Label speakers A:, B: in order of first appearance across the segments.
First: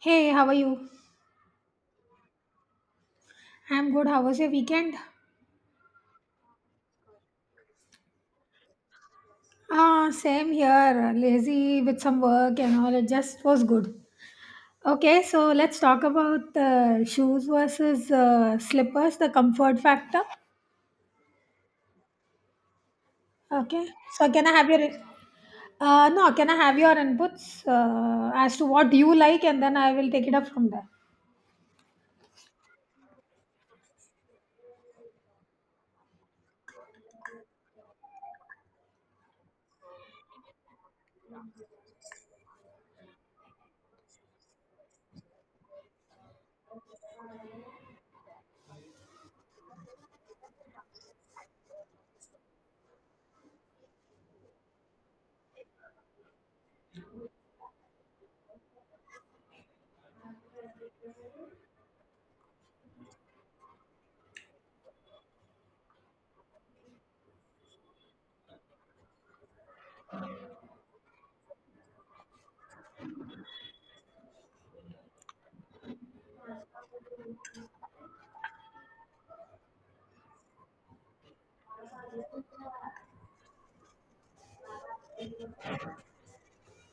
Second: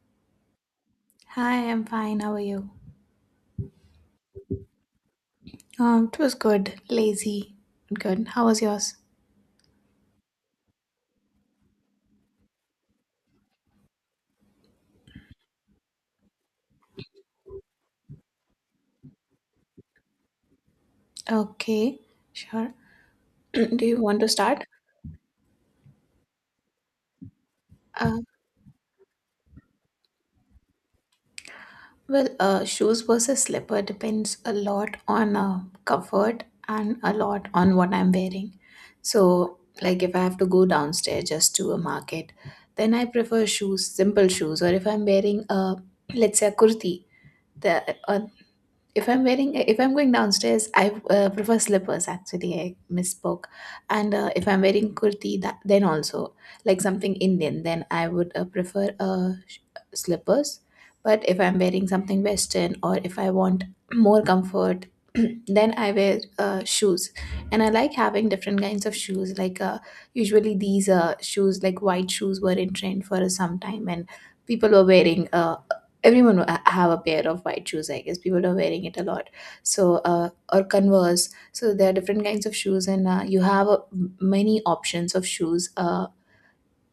A: Hey, how are you?
B: Hi, I'm fine. How are you?
A: I'm good. How was your weekend?
B: It was good. Lazy. Good. How was yours?
A: Ah, same here. Lazy with some work and all. It just was good. Okay, so let's talk about shoes versus slippers, the comfort factor.
B: Okay, sure. Do
A: Okay,
B: you want to
A: so can I
B: start?
A: have your no? Can I have your inputs
B: Uh,
A: as to what you like, and then I will take it up from there.
B: well, shoes versus slipper depends a lot on comfort and a lot on what I'm wearing. So, like if I have to go downstairs just to a market, then I prefer shoes, simple shoes. Or if I'm wearing a, let's say a kurti, the, if I'm wearing, if I'm going downstairs, I prefer slippers. Actually, I misspoke. And if I'm wearing kurti, then also like something Indian, then I would prefer slippers. But if I'm wearing something Western, or if I want more comfort, then I wear shoes. And I like having different kinds of shoes. Like usually these shoes, like white shoes, were in trend for some time, and people were wearing, everyone will have a pair of white shoes, I guess. People are wearing it a lot, so or converse. So there are different kinds of shoes, and you have many options of shoes uh,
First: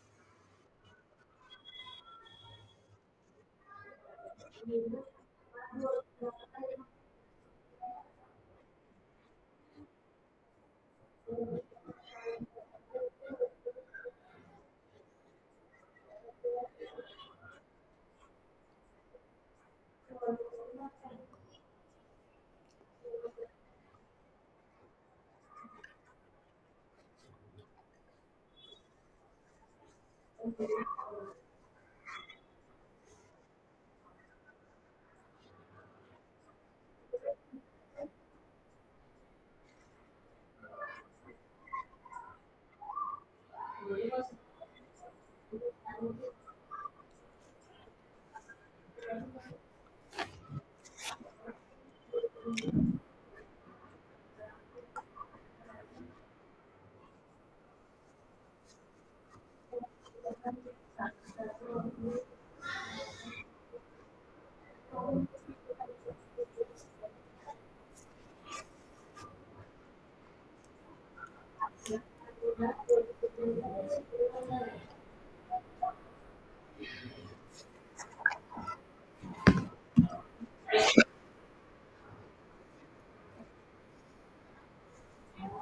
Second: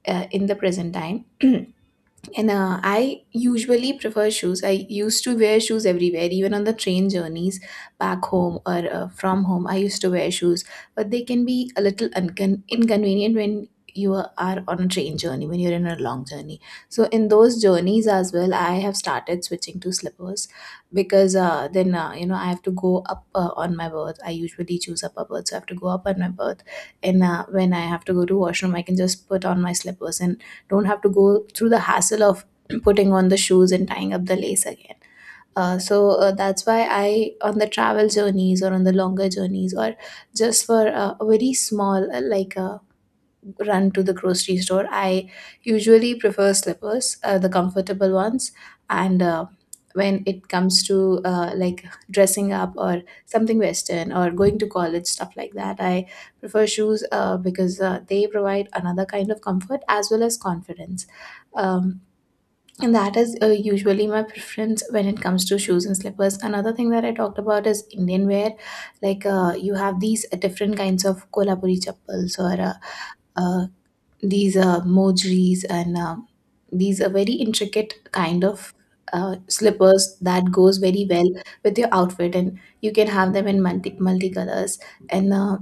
B: uh, in the present time. And I usually prefer shoes. I used to wear shoes everywhere, even on the train journeys back home or from home. I used to wear shoes, but they can be a little inconvenient when you are on a train journey, when you're in a long journey. So, in those journeys as well, I have started switching to slippers because then, I have to go up on my berth. I usually choose upper berth, so I have to go up on my berth. And when I have to go to washroom, I can just put on my slippers and don't have to go through the hassle of putting on the shoes and tying up the lace again. So that's why I, on the travel journeys or on the longer journeys, or just for a very small, like a run to the grocery store. I usually prefer slippers, the comfortable ones. And when it comes to like dressing up or something Western or going to college, stuff like that, I prefer shoes because they provide another kind of comfort as well as confidence. Um, and that is usually my preference when it comes to shoes and slippers. Another thing that I talked about is Indian wear. Like you have these different kinds of Kolhapuri chappals or uh, these mojeries and these are very intricate kind of slippers that goes very well with your outfit, and you can have them in multi colors. And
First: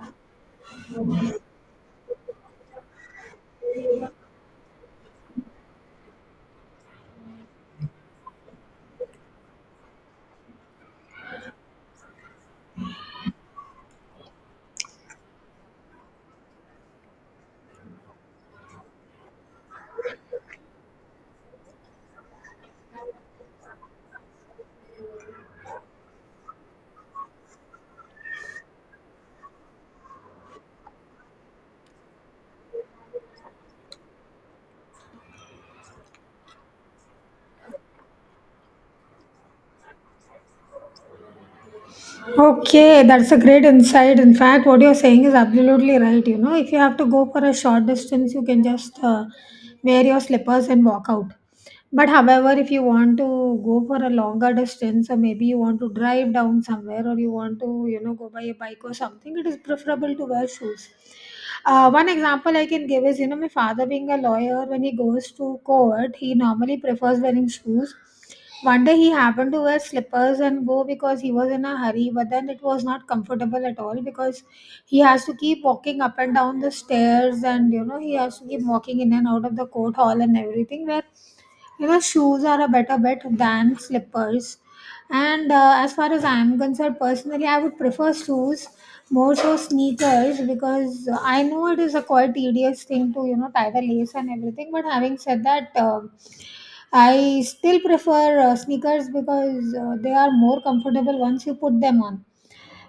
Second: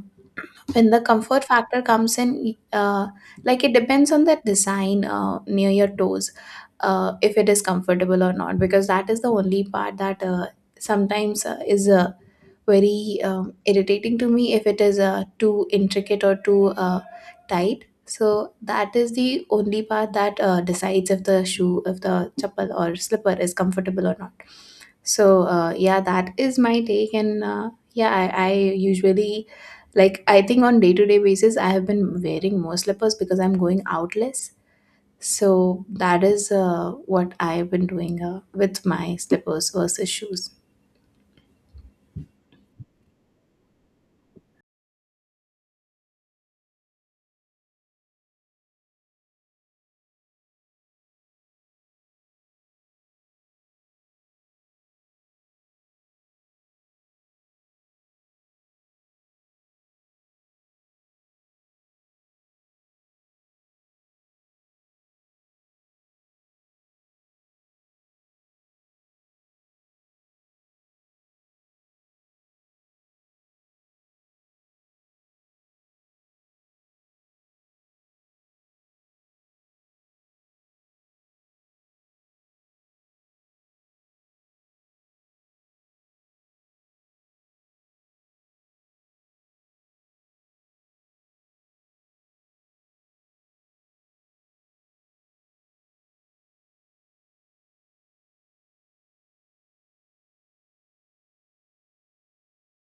B: when the comfort factor comes in, like it depends on the design near your toes, if it is comfortable or not, because that is the only part that sometimes is very irritating to me if it is too intricate or too tight. So that is the only part that decides if if the chappal or slipper is comfortable or not. So yeah, that is my take, and yeah, I usually, like I think, on day to day basis I have been wearing more slippers because I'm going out less. So that is what I've been doing with my slippers versus shoes.
A: Okay, that's a great insight. In fact, what you're saying is absolutely right. You know, if you have to go for a short distance, you can just wear your slippers and walk out. But, however, if you want to go for a longer distance, or maybe you want to drive down somewhere, or you want to, go by a bike or something, it is preferable to wear shoes. One example I can give is, my father being a lawyer, when he goes to court, he normally prefers wearing shoes. One day he happened to wear slippers and go because he was in a hurry, but then it was not comfortable at all, because he has to keep walking up and down the stairs, and he has to keep walking in and out of the court hall and everything, where shoes are a better bet than slippers. And as far as I am concerned, personally, I would prefer shoes, more so sneakers, because I know it is a quite tedious thing to tie the lace and everything, but having said that. I still prefer sneakers because they are more comfortable once you put them on.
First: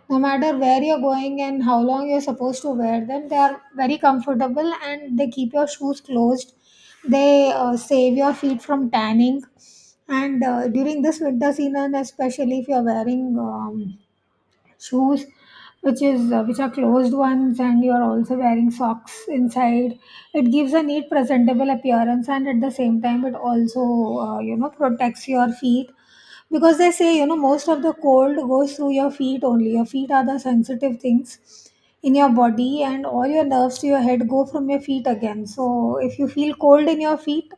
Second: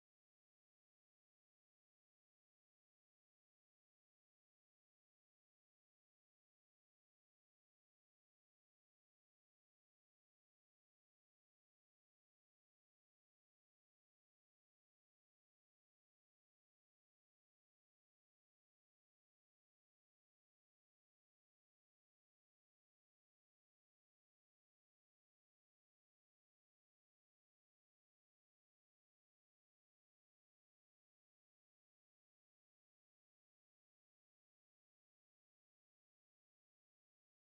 A: No matter where you're going and how long you're supposed to wear them, they are very comfortable and they keep your shoes closed. They save your feet from tanning. And during this winter season, especially if you're wearing shoes which are closed ones, and you are also wearing socks inside, it gives a neat presentable appearance, and at the same time it also protects your feet, because they say most of the cold goes through your feet. Only your feet are the sensitive things in your body, and all your nerves to your head go from your feet again. So if you feel cold in your feet,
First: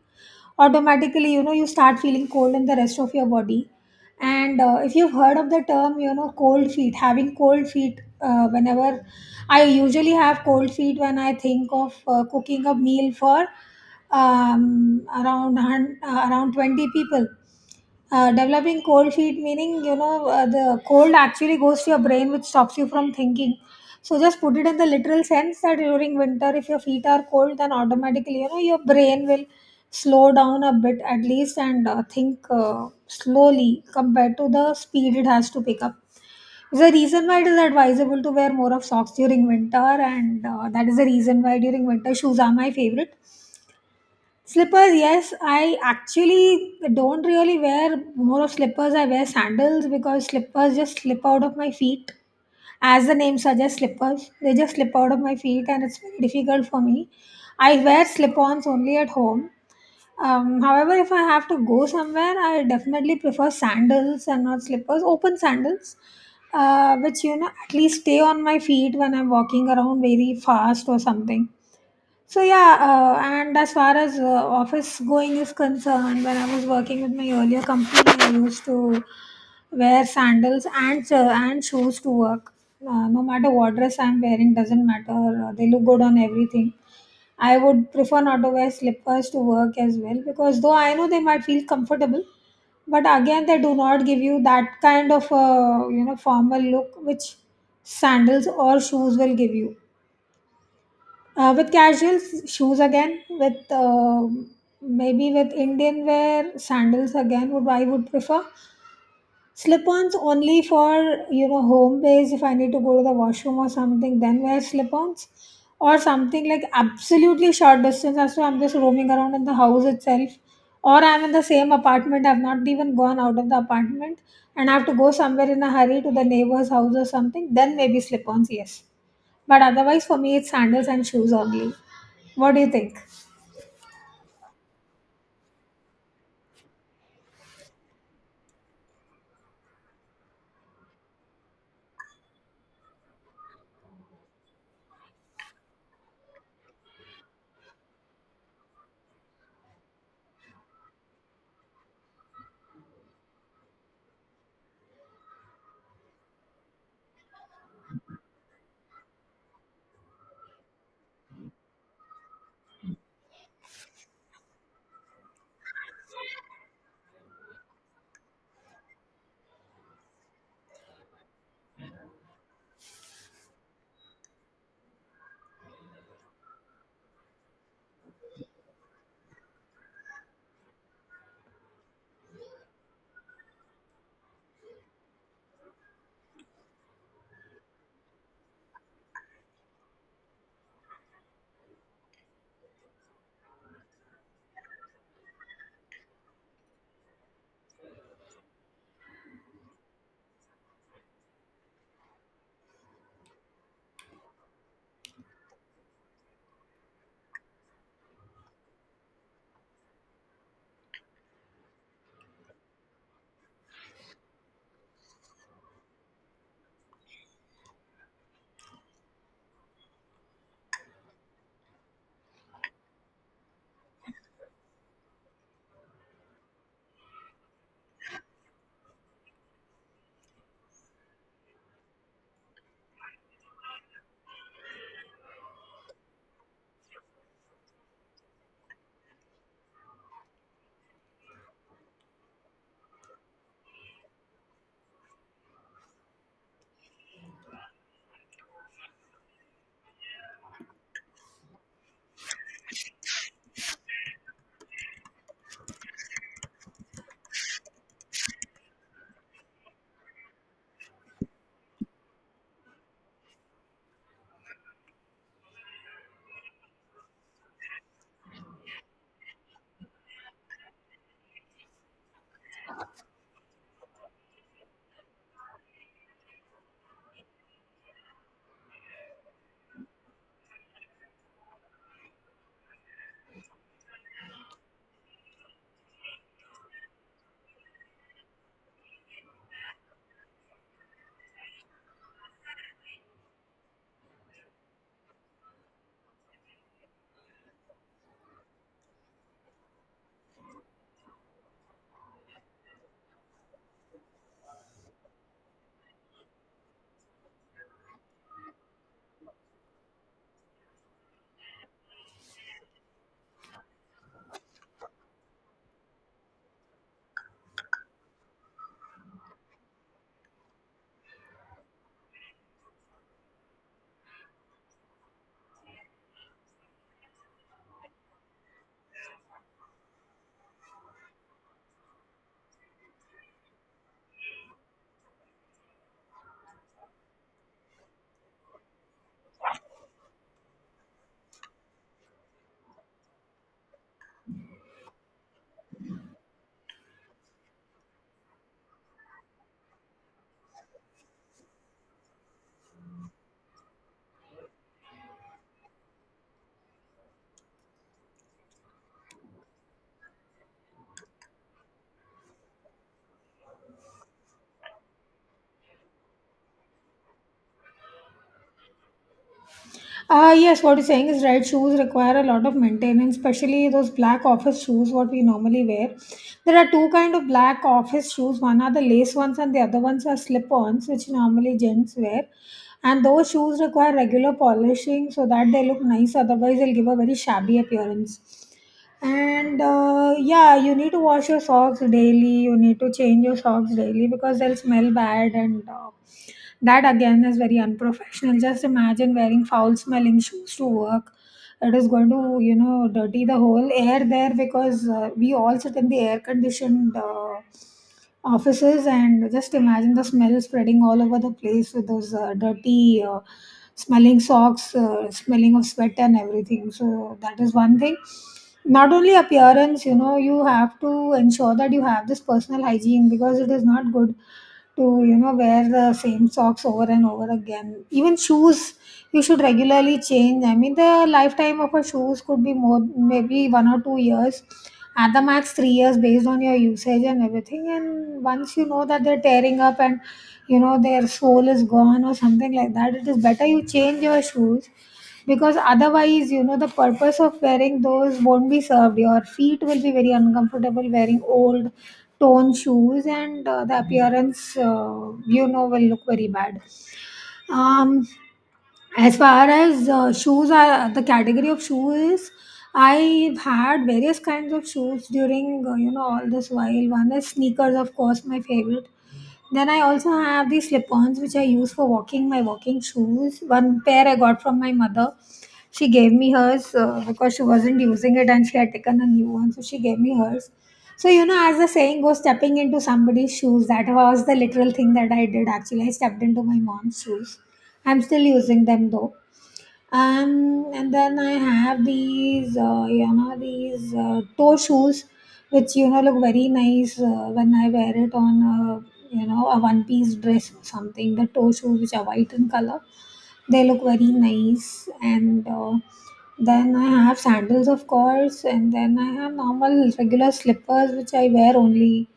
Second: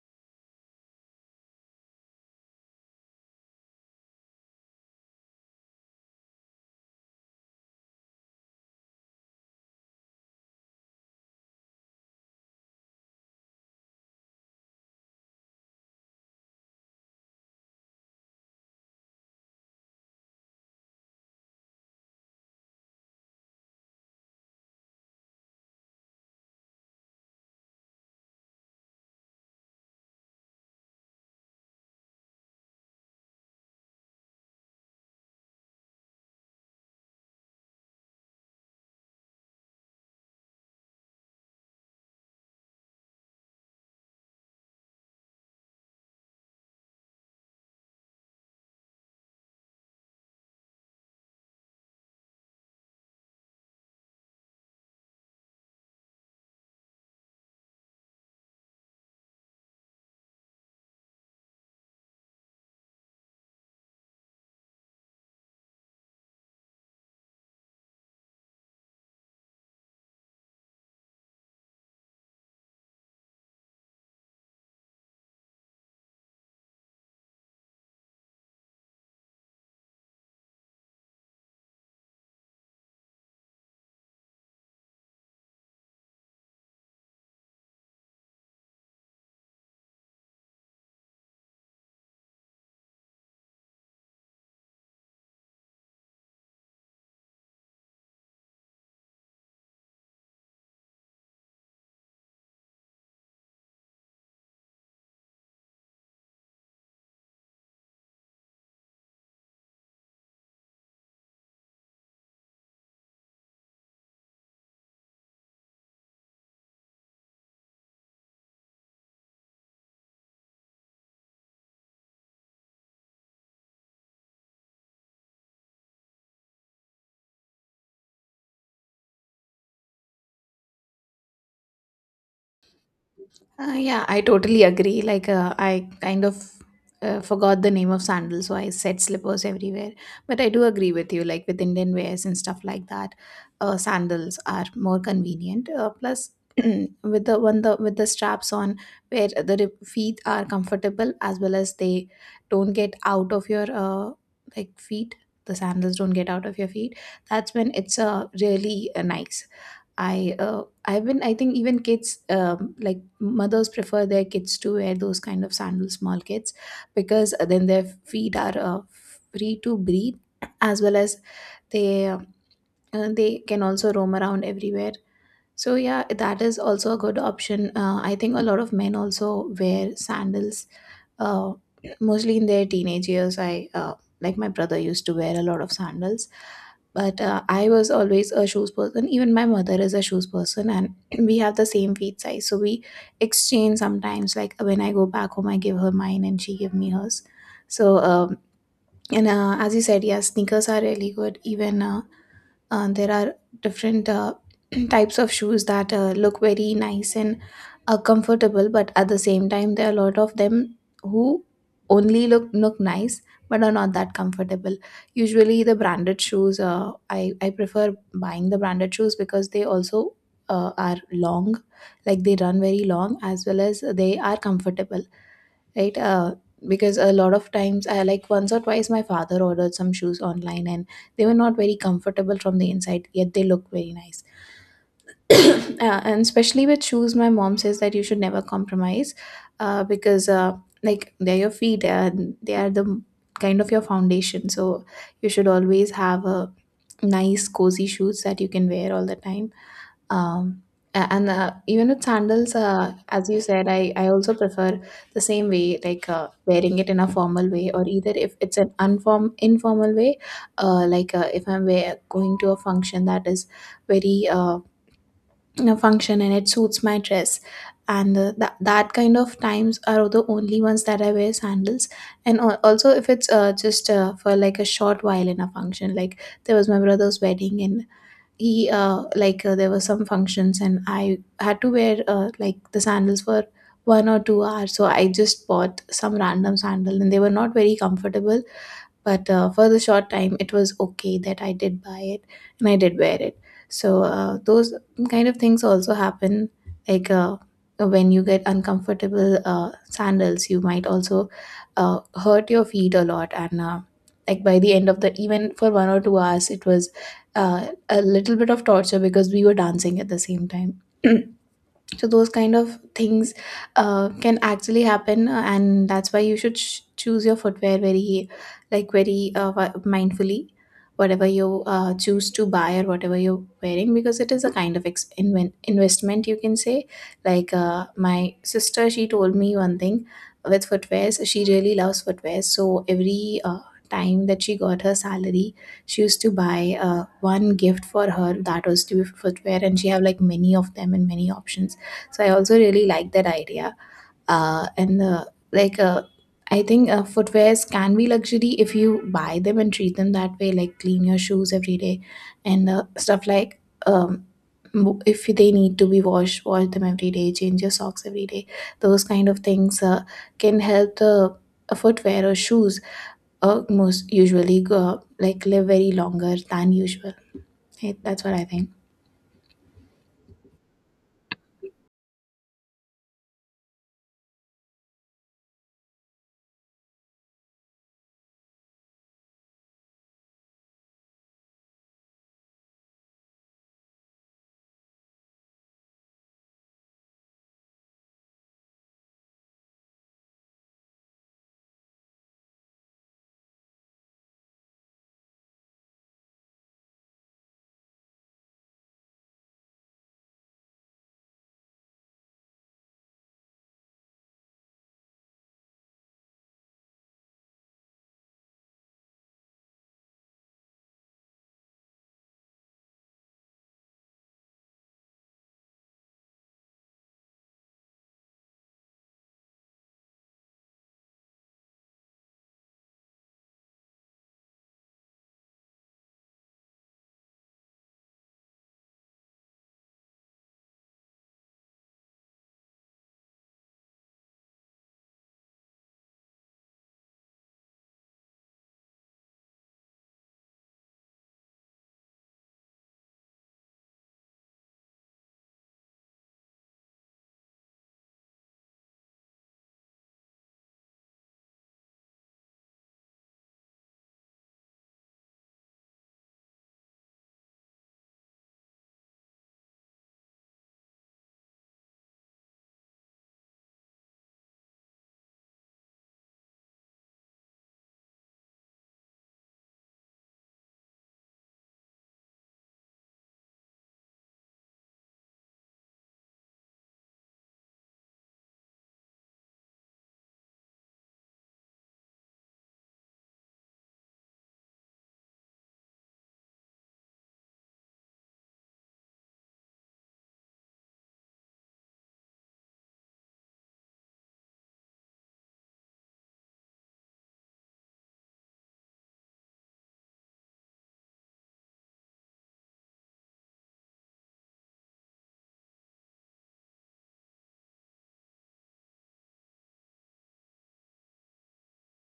A: automatically, you start feeling cold in the rest of your body. And if you've heard of the term, cold feet, having cold feet, whenever. I usually have cold feet when I think of cooking a meal for around around 20 people. Developing cold feet meaning, the cold actually goes to your brain, which stops you from thinking. So just put it in the literal sense that during winter, if your feet are cold, then automatically, your brain will slow down a bit at least, and think slowly compared to the speed it has to pick up. Is the reason why it is advisable to wear more of socks during winter, and that is the reason why during winter shoes are my favorite. Slippers, yes. I actually don't really wear more of slippers. I wear sandals because slippers just slip out of my feet. As the name suggests, slippers, they just slip out of my feet, and it's very difficult for me. I wear slip ons only at home. However, if I have to go somewhere, I definitely prefer sandals and not slippers, open sandals, which, at least stay on my feet when I'm walking around very fast or something. So yeah, and as far as office going is concerned, when I was working with my earlier company, I used to wear sandals and shoes to work. No matter what dress I'm wearing, doesn't matter. They look good on everything. I would prefer not to wear slippers to work as well, because though I know they might feel comfortable, but again they do not give you that kind of formal look which sandals or shoes will give you, with casual shoes again, with maybe with Indian wear, sandals again would I would prefer. Slip-ons only for home base. If I need to go to the washroom or something, then wear slip-ons or something, like absolutely short distance. As to I'm just roaming around in the house itself, or I'm in the same apartment. I've not even gone out of the apartment, and I have to go somewhere in a hurry to the neighbor's house or something. Then maybe slip-ons, yes. But otherwise, for me, it's sandals and shoes only. What do you think?
B: Yeah, I totally agree. Like, I kind of forgot the name of sandals, so I said slippers everywhere. But I do agree with you, like with Indian wears and stuff like that, sandals are more convenient. Plus, with the straps on, where the feet are comfortable as well as they don't get out of your like feet. The sandals don't get out of your feet. That's when it's really nice. I've been, I think, even kids, like mothers prefer their kids to wear those kind of sandals, small kids, because then their feet are free to breathe, as well as they uh, they can also roam around everywhere. So yeah, that is also a good option. I think a lot of men also wear sandals, uh, mostly in their teenage years, I like my brother used to wear a lot of sandals. But I was always a shoes person. Even my mother is a shoes person, and we have the same feet size, so we exchange sometimes, like when I go back home, I give her mine and she give me hers. So and as you said, yeah, sneakers are really good. Even there are different types of shoes that look very nice and comfortable, but at the same time, there are a lot of them who only look nice but are not that comfortable. Usually, the branded shoes, I prefer buying the branded shoes because they also are long, like they run very long, as well as they are comfortable, right, because a lot of times I, like once or twice, my father ordered some shoes online and they were not very comfortable from the inside, yet they look very nice. And especially with shoes, my mom says that you should never compromise, because like they're your feet and they are the kind of your foundation, so you should always have a nice cozy shoes that you can wear all the time. Um, a- and uh, even with sandals, as you said, I also prefer the same way, like wearing it in a formal way, or either if it's an unform informal way, like if I'm going to a function that is very, function, and it suits my dress, and that kind of times are the only ones that I wear sandals. And also if it's just for like a short while in a function, like there was my brother's wedding, and he, like, there were some functions, and I had to wear like the sandals for 1 or 2 hours. So I just bought some random sandal, and they were not very comfortable, but for the short time it was okay that I did buy it and I did wear it. So those kind of things also happen, like when you get uncomfortable sandals, you might also uh, hurt your feet a lot. And like by the end of the, even for 1 or 2 hours, it was a little bit of torture because we were dancing at the same time. So those kind of things can actually happen, and that's why you should choose your footwear very, like, very mindfully, whatever you choose to buy or whatever you're wearing, because it is a kind of investment, you can say. Like my sister, she told me one thing. With footwears, she really loves footwear, so every time that she got her salary, she used to buy one gift for her that was to be footwear, and she have like many of them and many options. So I also really like that idea. And like I think footwears can be luxury if you buy them and treat them that way. Like clean your shoes every day and stuff like. Um, if they need to be washed, wash them every day, change your socks every day. Those kind of things can help the footwear or shoes most usually go, like live very longer than usual. Hey, that's what I think.
A: Ah, yes, what you're saying is right. Shoes require a lot of maintenance, especially those black office shoes, what we normally wear. There are two kind of black office shoes. One are the lace ones, and the other ones are slip-ons, which normally gents wear. And those shoes require regular polishing so that they look nice. Otherwise, they'll give a very shabby appearance. And yeah, you need to wash your socks daily, you need to change your socks daily because they'll smell bad, and that again is very unprofessional. Just imagine wearing foul smelling shoes to work. It is going to dirty the whole air there, because we all sit in the air conditioned offices, and just imagine the smell spreading all over the place with those dirty, smelling socks, smelling of sweat and everything. So that is one thing. Not only appearance, you have to ensure that you have this personal hygiene, because it is not good to wear the same socks over and over again. Even shoes you should regularly change. I mean, the lifetime of a shoes could be more, maybe 1 or 2 years, at the max 3 years, based on your usage and everything. And once you know that they're tearing up, and their sole is gone or something like that, it is better you change your shoes, because otherwise, the purpose of wearing those won't be served. Your feet will be very uncomfortable wearing old torn shoes, and the appearance, will look very bad. um, as far as shoes are, the category of shoes, I've had various kinds of shoes during, all this while. One is sneakers, of course, my favorite. Then I also have these slip-ons which I use for walking, my walking shoes. One pair I got from my mother. She gave me hers because she wasn't using it, and she had taken a new one, so she gave me hers. So, as the saying goes, stepping into somebody's shoes. That was the literal thing that I did. Actually, I stepped into my mom's shoes. I'm still using them though. And then I have these toe shoes, which look very nice when I wear it on a one-piece dress or something. The toe shoes, which are white in color, they look very nice. And then I have sandals, of course, and then I have normal regular slippers, which I wear only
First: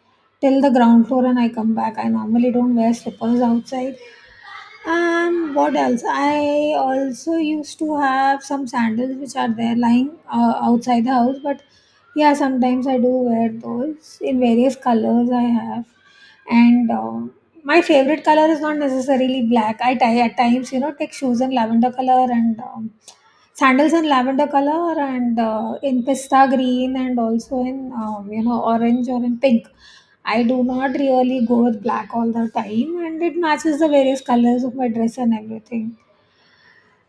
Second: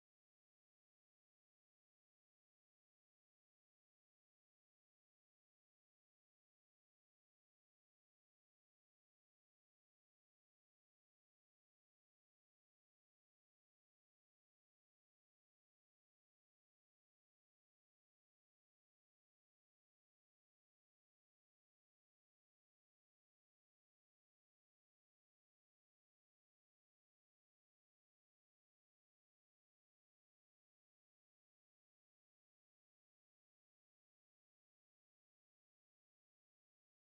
A: till the ground floor and I come back. I normally don't wear slippers outside. And what else? I also used to have some sandals which are there lying outside the house, but yeah, sometimes I do wear those in various colors I have. And my favorite color is not necessarily black. I tie at times, take shoes in lavender color, and sandals in lavender color, and in pista green, and also in orange, or in pink. I do not really go with black all the time, and it matches the various colors of my dress and everything.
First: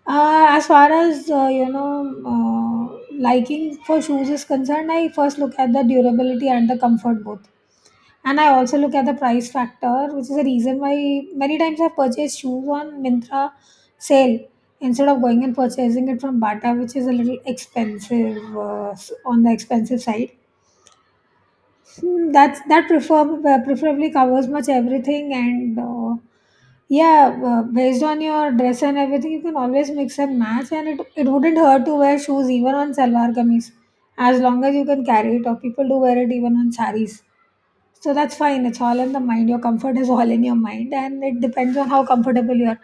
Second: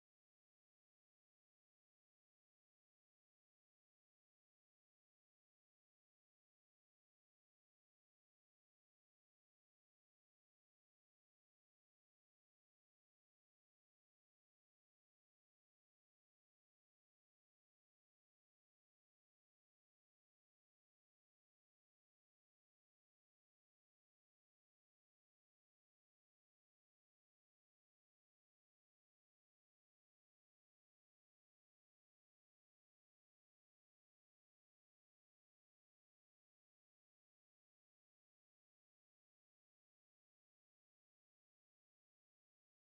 A: As far as liking for shoes is concerned, I first look at the durability and the comfort both, and I also look at the price factor, which is the reason why many times I've purchased shoes on Mintra sale, instead of going and purchasing it from Bata, which is a little expensive, on the expensive side. Hmm. That's that prefer preferably covers much everything, and yeah, based on your dress and everything, you can always mix and match, and it wouldn't hurt to wear shoes even on salwar kameez, as long as you can carry it. Or people do wear it even on saris, so that's fine. It's all in the mind. Your comfort is all in your mind, and it depends on how comfortable you are.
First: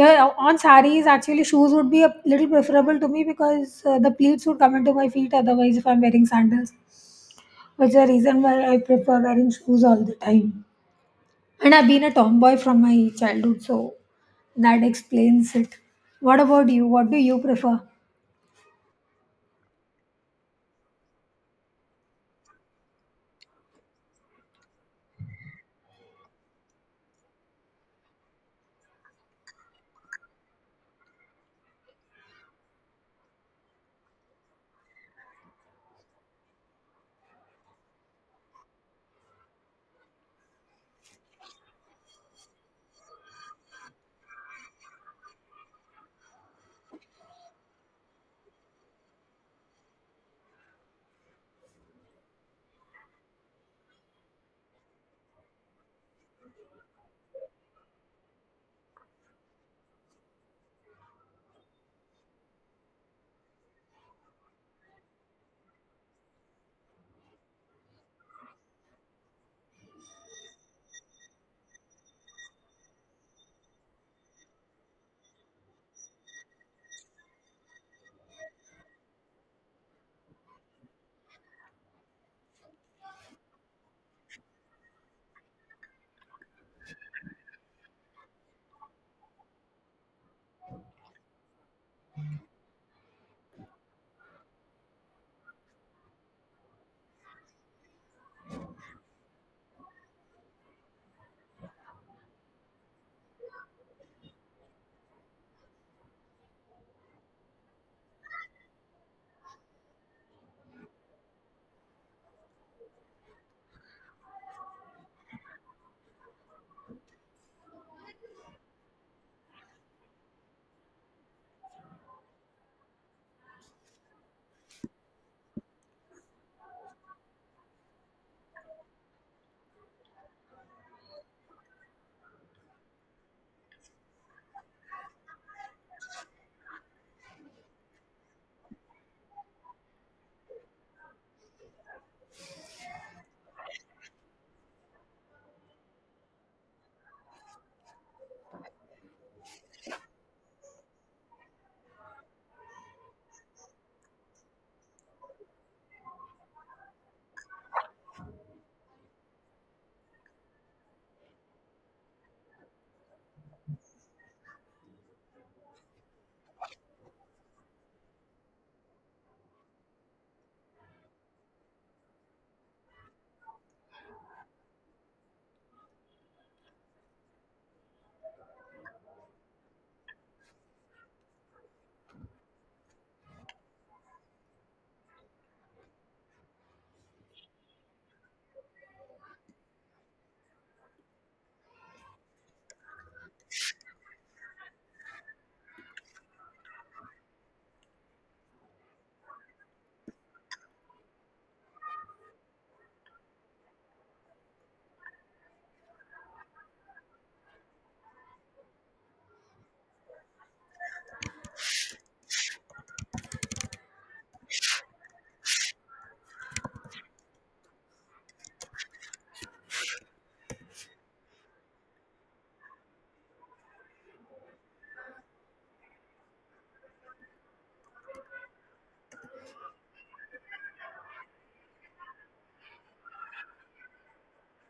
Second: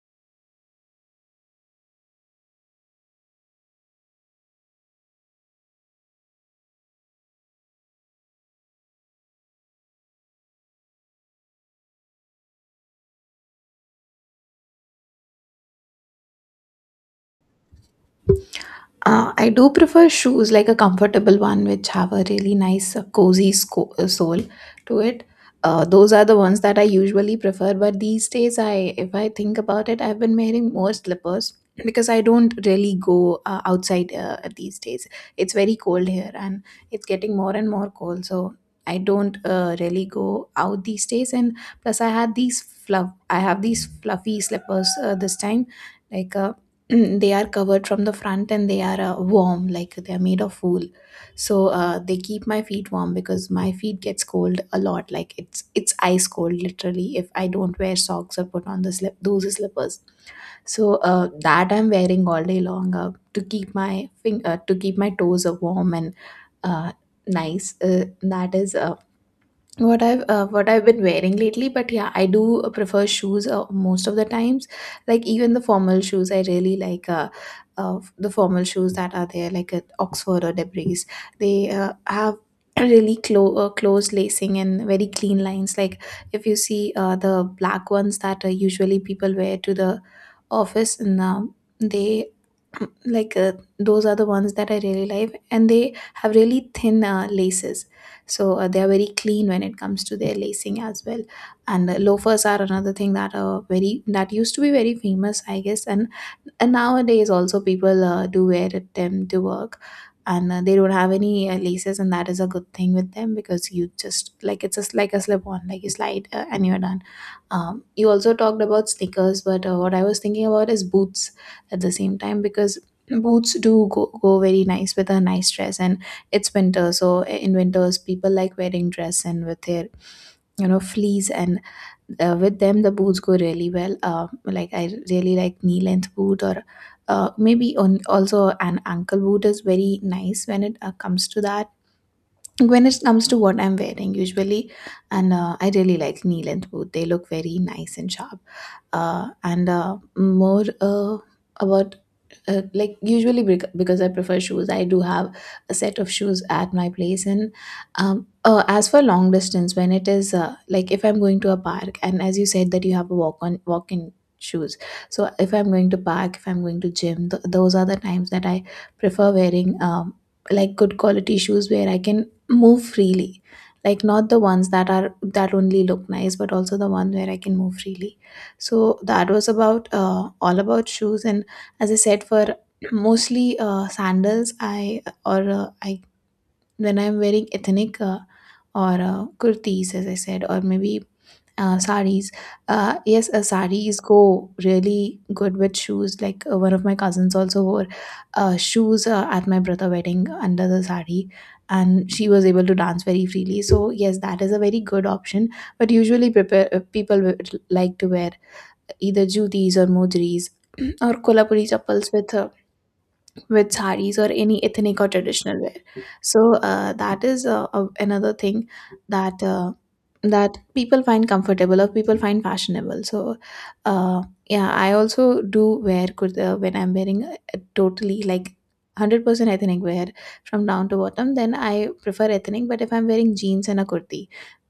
A: Yeah, on saris actually shoes would be a little preferable to me because the pleats would come into my feet. Otherwise, if I'm wearing sandals, it's the reason why I prefer wearing shoes all the time. And I've been a tomboy from my childhood, so that explains it. What about you? What do you prefer?
B: I do prefer shoes like a comfortable one which have a really nice cozy sole to it. Those are the ones that I usually prefer, but these days I if I think about it, I've been wearing more slippers because I don't really go outside these days. It's very cold here, and it's getting more and more cold, so I don't really go out these days. And plus I had these fluff I have these fluffy slippers this time like Mm, they are covered from the front, and they are warm, like they are made of wool. So they keep my feet warm because my feet gets cold a lot, like it's ice cold literally if I don't wear socks or put on the slip those slippers. So that I'm wearing all day long to keep my to keep my toes warm and uh, nice. Uh, that is what I've been wearing lately, but yeah, I do prefer shoes most of the times. Like even the formal shoes, I really like the formal shoes that are there, like at Oxford or Debris. They have really close lacing and very clean lines. Like if you see the black ones that usually people wear to the office, and they like those are the ones that I really like, and they have really thin laces. So they are very clean when it comes to their lacing as well. And loafers are another thing that are very that used to be very famous, I guess. And nowadays also people do wear them to work, and they don't have any laces, and that is a good thing with them because you just like it's just like a slip on, like you slide and you're done. You also talked about sneakers, but what I was thinking about is boots at the same time because boots do go very nice with a nice dress. And it's winter, so in winters people like wearing dress, and with their you know fleece and with them the boots go really well. Uh, like I really like knee length boot, or maybe on also an ankle boot is very nice when it comes to that, when it comes to what I'm wearing usually. And I really like knee length boot, they look very nice and sharp. And more about like usually because I prefer shoes, I do have a set of shoes at my place. And as for long distance, when it is like if I'm going to a park, and as you said that you have a walk on walk in shoes, so if I'm going to park, if I'm going to gym, those are the times that I prefer wearing like good quality shoes where I can move freely. Like not the ones that are that only look nice, but also the one where I can move freely. So that was about all about shoes. And as I said, for mostly sandals, I when I'm wearing ethnic or kurtis, as I said, or maybe saris. Yes, saris go really good with shoes. Like one of my cousins also wore shoes at my brother wedding under the sari, and she was able to dance very freely. So yes, that is a very good option. But usually, prepare, people would like to wear either jutis or mojris or kolhapuri chappals with saris or any ethnic or traditional wear. So that is another thing that that people find comfortable or people find fashionable. So uh, yeah, I also do wear kurta when I'm wearing a totally like 100% ethnic wear from down to bottom. Then I prefer ethnic, but if I'm wearing jeans and a kurti,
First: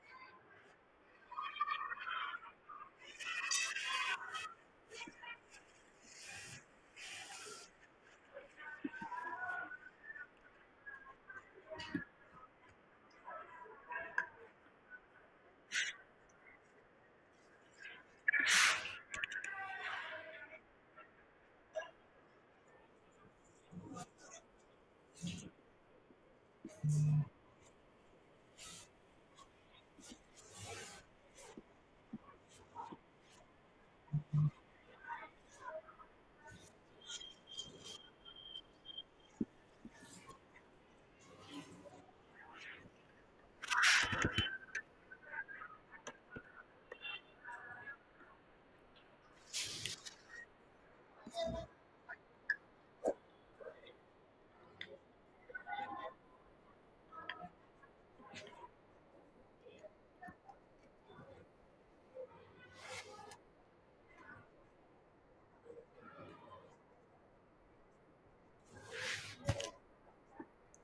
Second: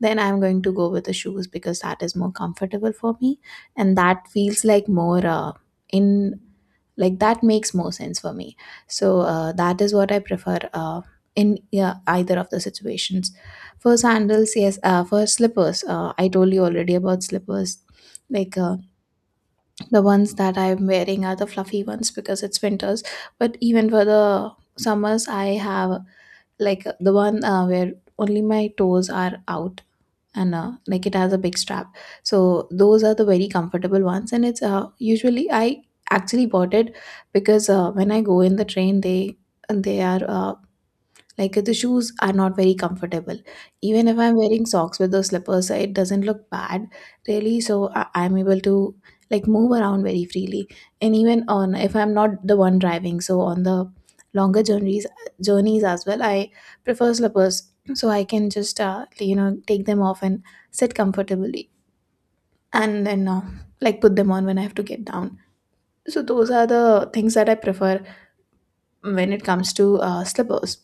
B: then I'm going to go with the shoes because that is more comfortable for me, and that feels like more in like that makes more sense for me. So that is what I prefer in yeah, either of the situations. For sandals, yes. For slippers, I told you already about slippers. Like the ones that I'm wearing are the fluffy ones because it's winters. But even for the summers, I have like the one where only my toes are out, and like it has a big strap, so those are the very comfortable ones. And it's usually I actually bought it because when I go in the train they are like the shoes are not very comfortable. Even if I'm wearing socks with those slippers, it doesn't look bad really. So I'm able to like move around very freely. And even on if I'm not the one driving, so on the longer journeys as well, I prefer slippers so I can just you know take them off and sit comfortably, and then like put them on when I have to get down. So those are the things that I prefer when it comes to slippers.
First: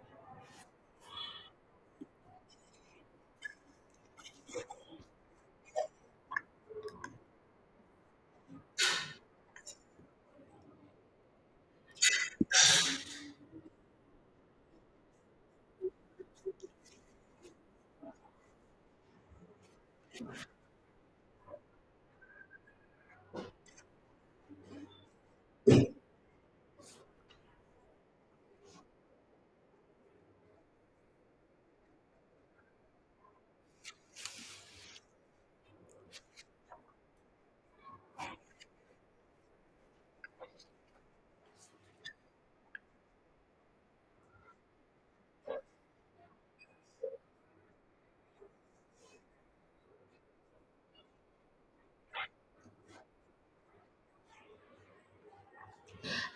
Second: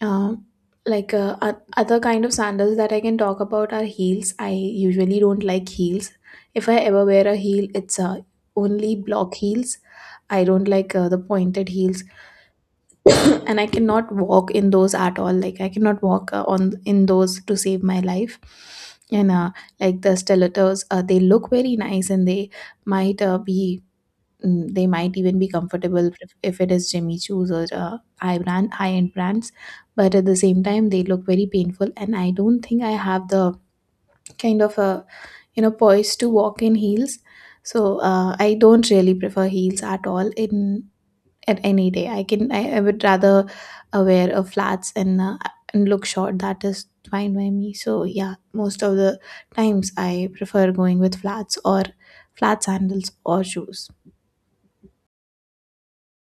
B: Um, like other kind of sandals that I can talk about are heels. I usually don't like heels. If I ever wear a heel, it's only block heels. I don't like the pointed heels, and I cannot walk in those at all. Like I cannot walk on in those to save my life. And like the stilettos, they look very nice, and they might be they might even be comfortable if it is Jimmy Choo's or high brand high end brands, but at the same time they look very painful, and I don't think I have the kind of a you know poise to walk in heels. So I don't really prefer heels at all in at any day. I would rather wear a flats and look short. That is fine by me. So yeah, most of the times I prefer going with flats or flat sandals or shoes.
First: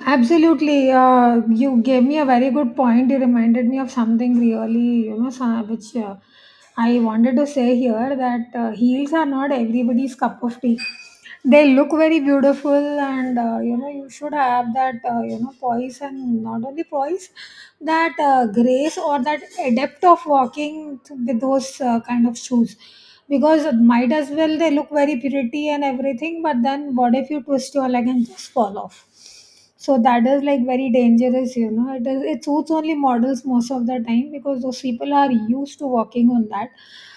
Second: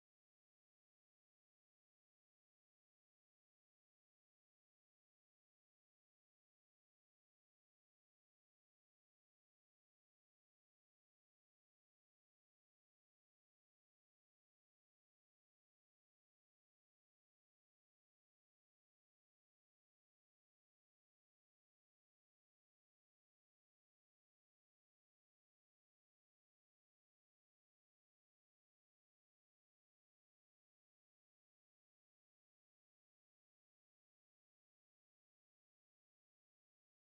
A: Absolutely. You gave me a very good point. You reminded me of something really, you know, so- which I wanted to say here that heels are not everybody's cup of tea. They look very beautiful, and you know, you should have that, you know, poise, and not only poise, that grace or that adept of walking with those kind of shoes. Because might as well they look very pretty and everything, but then what if you twist your leg and just fall off? So that is like very dangerous, you know. It suits only models most of the time because those people are used to walking on that.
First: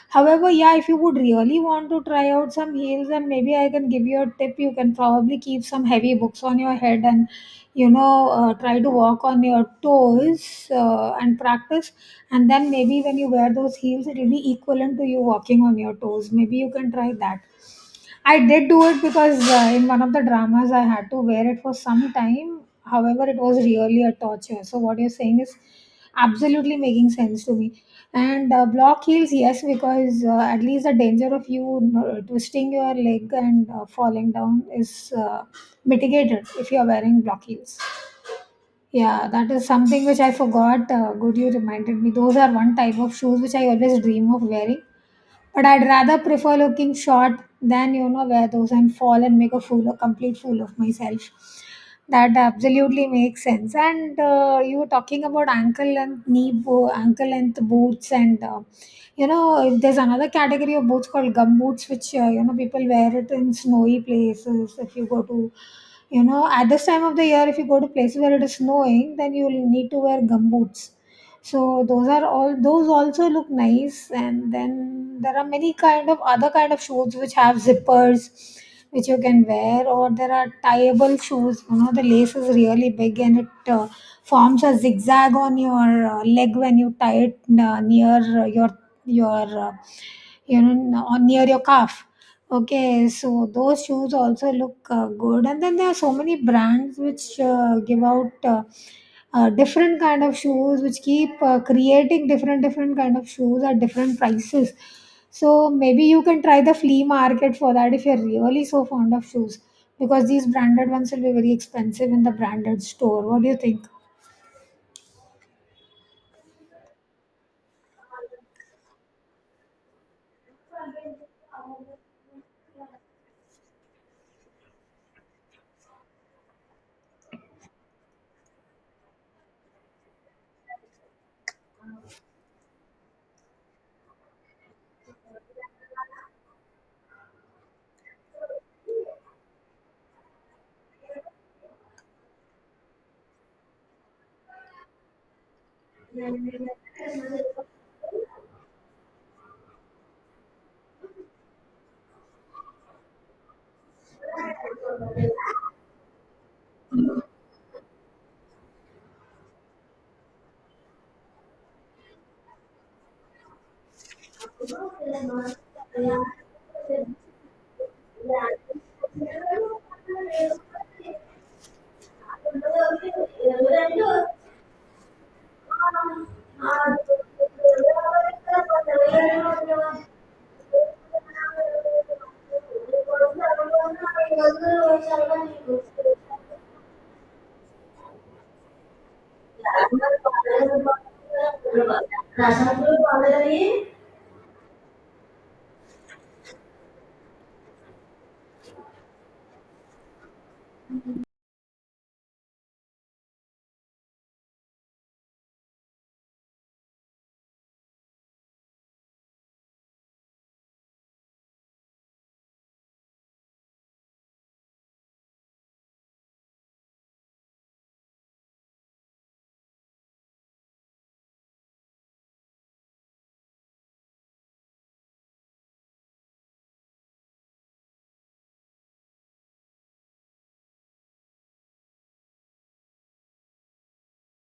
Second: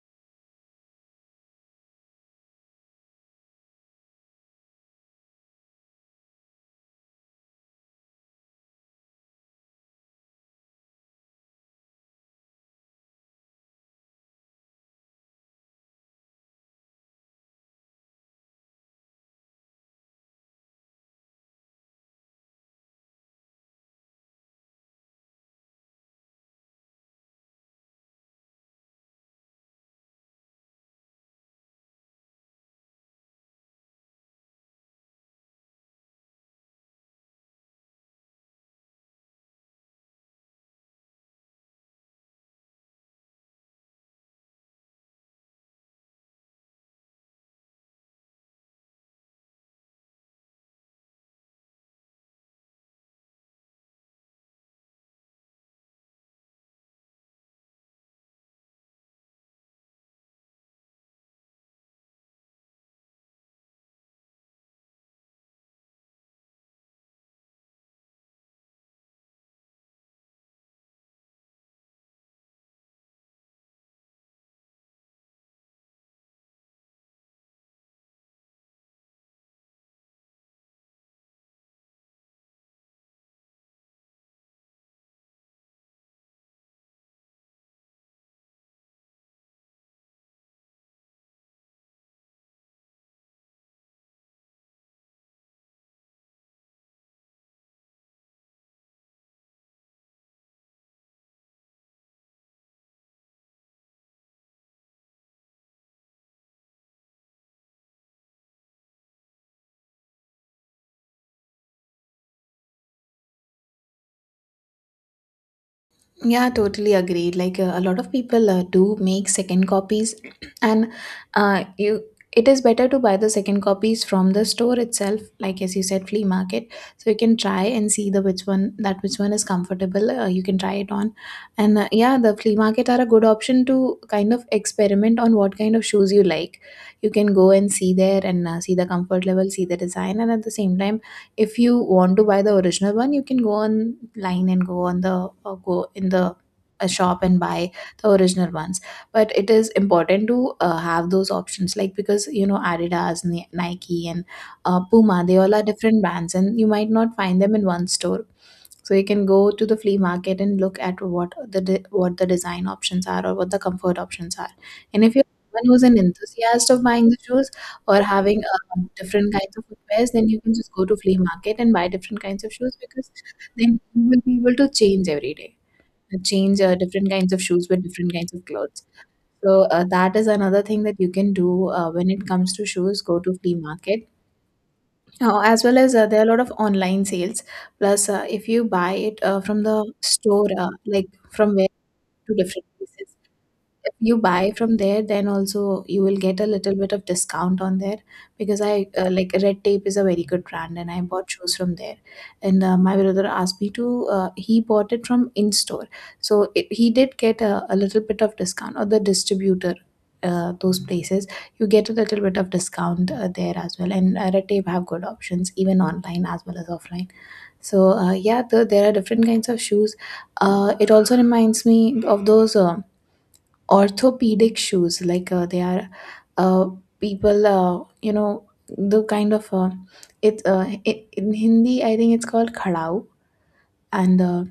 A: However, yeah, if you would really want to try out some heels, then maybe I can give you a tip. You can probably keep some heavy books on your head, and you know, try to walk on your toes, and practice. And then maybe when you wear those heels, it will be equivalent to you walking on your toes. Maybe you can try that. I did do it because in one of the dramas I had to wear it for some time. However, it was really a torture. So what you're saying is absolutely making sense to me. And block heels, yes, because at least the danger of you twisting your leg and falling down is mitigated if you're wearing block heels. Yeah, that is something which I forgot. Good, you reminded me. Those are one type of shoes which I always dream of wearing, but I'd rather prefer looking short than, you know, wear those and fall and make a fool, a complete fool of myself. That absolutely makes sense. And you were talking about ankle length, knee, ankle length boots, and you know, there's another category of boots called gum boots, which you know, people wear it in snowy places. If you go to, you know, at this time of the year, if you go to places where it is snowing, then you'll need to wear gum boots. So those are all, those also look nice. And then there are many kind of other kind of shoes which have zippers, which you can wear, or there are tieable shoes, you know, the lace is really big, and it forms a zigzag on your leg when you tie it near your uh, you know, on near your calf. Okay, so those shoes also look good. And then there are so many brands which give out different kind of shoes, which keep creating different kind of shoes at different prices. So maybe you can try the flea market for that if you're really so fond of shoes, because these branded ones will be very expensive in the branded store. What do you
B: Yeah, totally agreed. Like a lot of people do make second copies, and you it is better to buy the second copies from the store itself, like as you said, flea market. So you can try and see the which one is comfortable. You can try it on, and yeah, the flea market are a good option to kind of experiment on what kind of shoes you like. You can go and see there, and see the comfort level, see the design, and at the same time if you want to buy the original one, you can go online and go on the go in the a shop and buy the original ones. But it is important to have those options, like because you know Adidas, Nike, and Puma, they all are different brands, and you might not find them in one store. So you can go to the flea market and look at what the what the design options are, or what the comfort options are. And if you're someone who's an enthusiast of buying the shoes or having different kinds of footwears, then you can
A: think?
B: just go to flea market and buy different kinds of shoes, because then you will be able to change every day. Change different kinds of shoes with different kinds of clothes. So that is another thing that you can do when it comes to shoes. Go to flea market, as well as there are a lot of online sales. Plus, if you buy it from the store, like from where to different
A: రసంతులు
B: places,
A: పొందలని.
B: if you buy from there, then also you will get a little bit of discount on there. Because I like Red Tape is a very good brand, and I bought shoes from there. And my brother asked me to, he bought it from in store. So it, he did get a little bit of discount, or the distributor. Those places you get a little bit of discount there as well. And Red Tape have good options even online as well as offline. So yeah, there are different kinds of shoes. Uh, it also reminds me of those orthopedic shoes, like they are uh, people you know the kind of it's I in Hindi I think it's called khadau. And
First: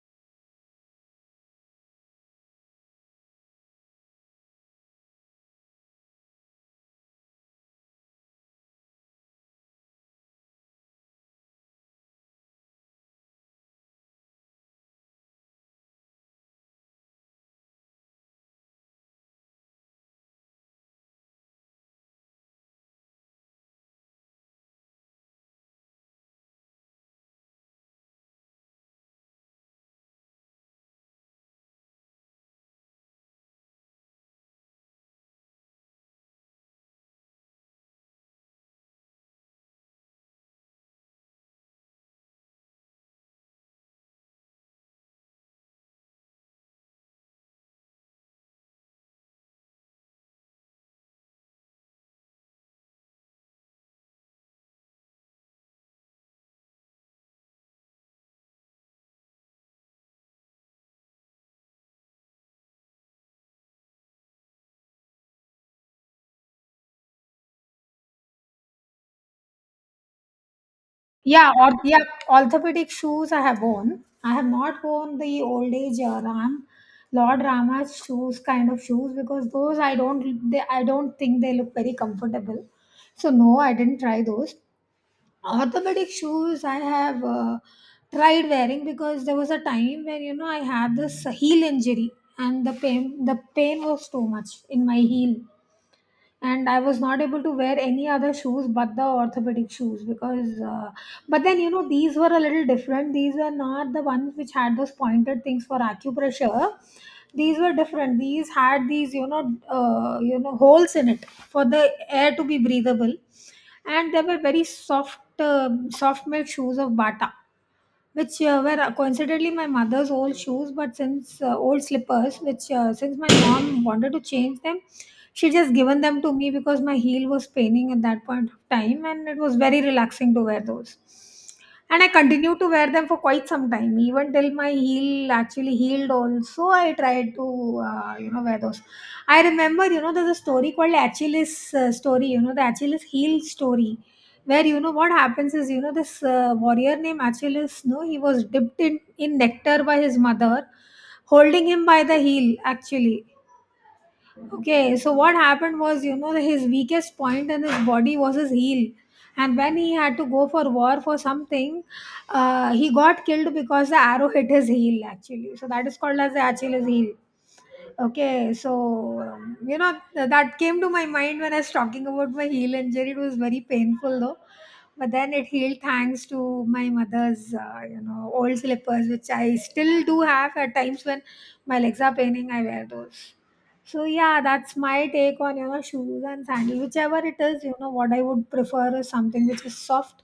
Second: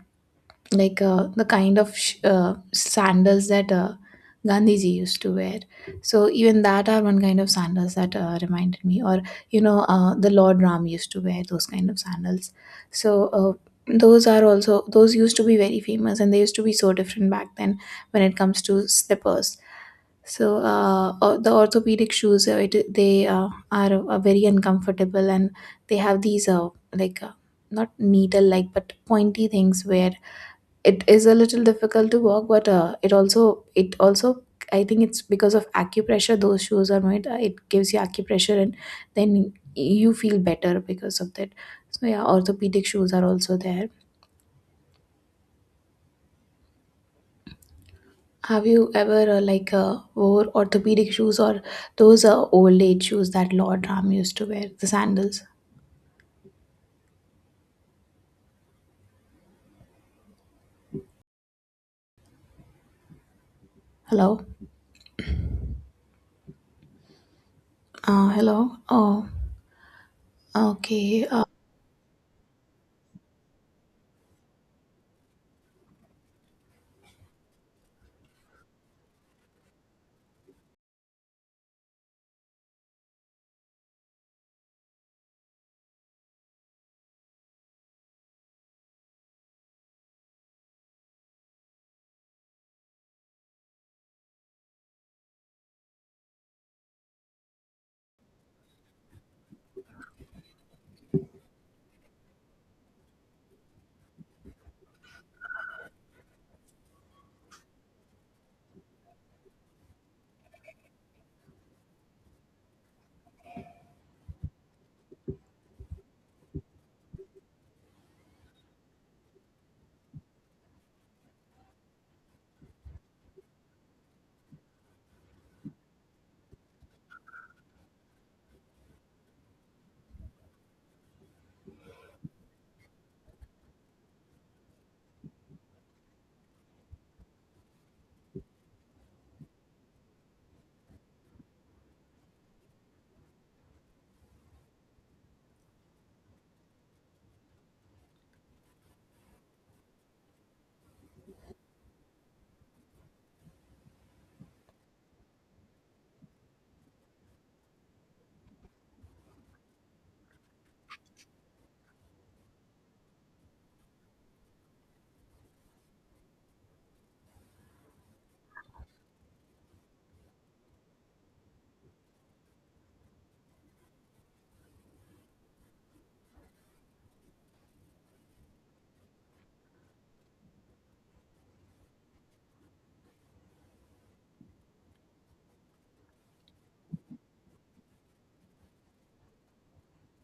B: like the kind of sandals that Gandhiji used to wear. So even that are one kind of sandals that reminded me, or you know the Lord Ram used to wear those kind of sandals. So those are also those used to be very famous, and they used to be so different back then. When it comes to slippers, so the orthopedic shoes, they are very uncomfortable, and they have these like not needle like but pointy things where it is a little difficult to walk. But it also I think it's because of acupressure those shoes are made. It gives you acupressure, and then you feel better because of that. So yeah, orthopedic shoes are also there. Have you ever wore orthopedic shoes, or those old age shoes that Lord Ram used to wear, the sandals? Hello, hello. Oh, okay.
A: Yeah, or yeah, orthopedic shoes I have worn. I have not worn the old age Ram, Lord Rama's shoes kind of shoes, because those I don't, they I don't think they look very comfortable. So no, I didn't try those. Orthopedic shoes I have tried wearing because there was a time when, you know, I had this heel injury, and the pain was too much in my heel, and I was not able to wear any other shoes but the orthopedic shoes because but then, you know, these were a little different. These were not the ones which had those pointed things for acupressure. These were different. These had these, you know, you know, holes in it for the air to be breathable, and they were very soft, soft made shoes of Bata, which were coincidentally my mother's old shoes, but since old slippers, which since my mom wanted to change them, she just given them to me because my heel was paining at that point of time, and it was very relaxing to wear those. And I continued to wear them for quite some time. Even till my heel actually healed also, I tried to you know, wear those. I remember, you know, there's a story called Achilles, story, you know, the Achilles heel story, where, you know, what happens is, you know, this warrior named Achilles, no, he was dipped in nectar by his mother, holding him by the heel actually. Okay, so what happened was, you know, his weakest point in his body was his heel. And when he had to go for war for something, he got killed because the arrow hit his heel, actually. So that is called as the Achilles heel. Okay, so, you know, that came to my mind when I was talking about my heel injury. It was very painful though. But then it healed, thanks to my mother's, you know, old slippers, which I still do have. At times when my legs are paining, I wear those. So yeah, that's my take on, you know, shoes and sandal, whichever it is. You know what I would prefer is something which is soft,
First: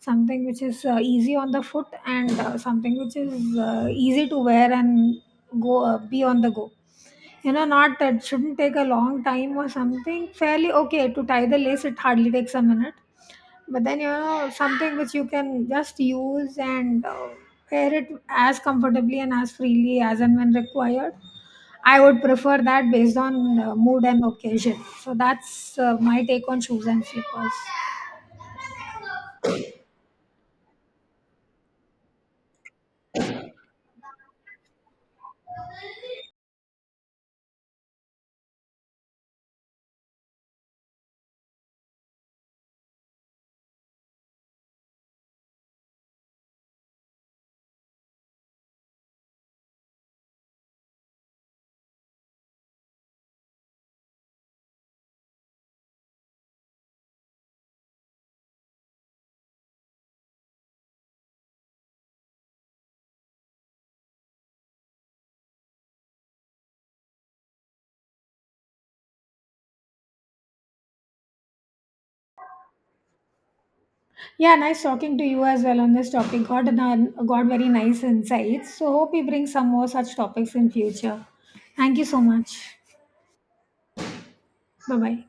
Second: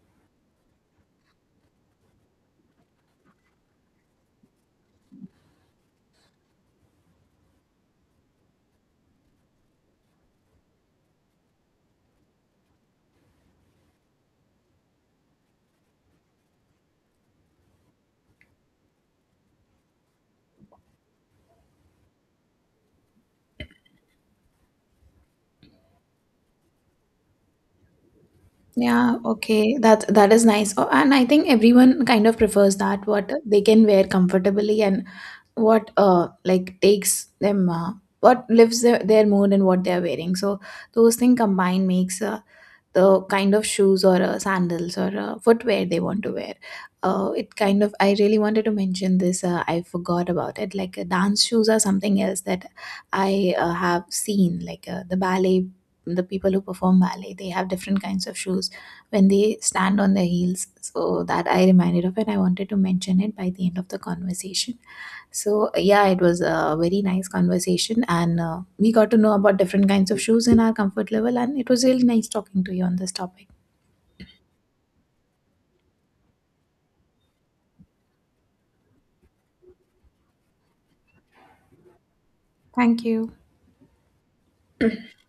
A: something which is easy on the foot, and something which is easy to wear and go, be on the go. You know, not that, shouldn't take a long time or something. Fairly okay to tie the lace. It hardly takes a minute, but then, you know, something which you can just use and wear it as comfortably and as freely as and when required. I would prefer that based on mood and occasion. So that's my take on shoes and slippers.
B: Yeah, okay. That that is nice. Oh, and I think everyone kind of prefers that what they can wear comfortably, and what like takes them what lives their mood and what they're wearing. So those things combined makes the kind of shoes or sandals or footwear they want to wear. Uh, it kind of, I really wanted to mention this, I forgot about it. Like dance shoes are something else that I have seen, like the ballet, the people who perform ballet, they have different kinds of shoes when they stand on their heels. So that I reminded of it, I wanted to mention it by the end of the conversation. So yeah, it was a very nice conversation, and we got to know about different kinds of shoes and our comfort level, and it was really nice talking to you on this topic.
A: Yeah, nice talking to you as well on this topic. Got very nice insights. So hope we bring some more such topics in future. Thank you so much.
B: Thank you.
A: Bye bye.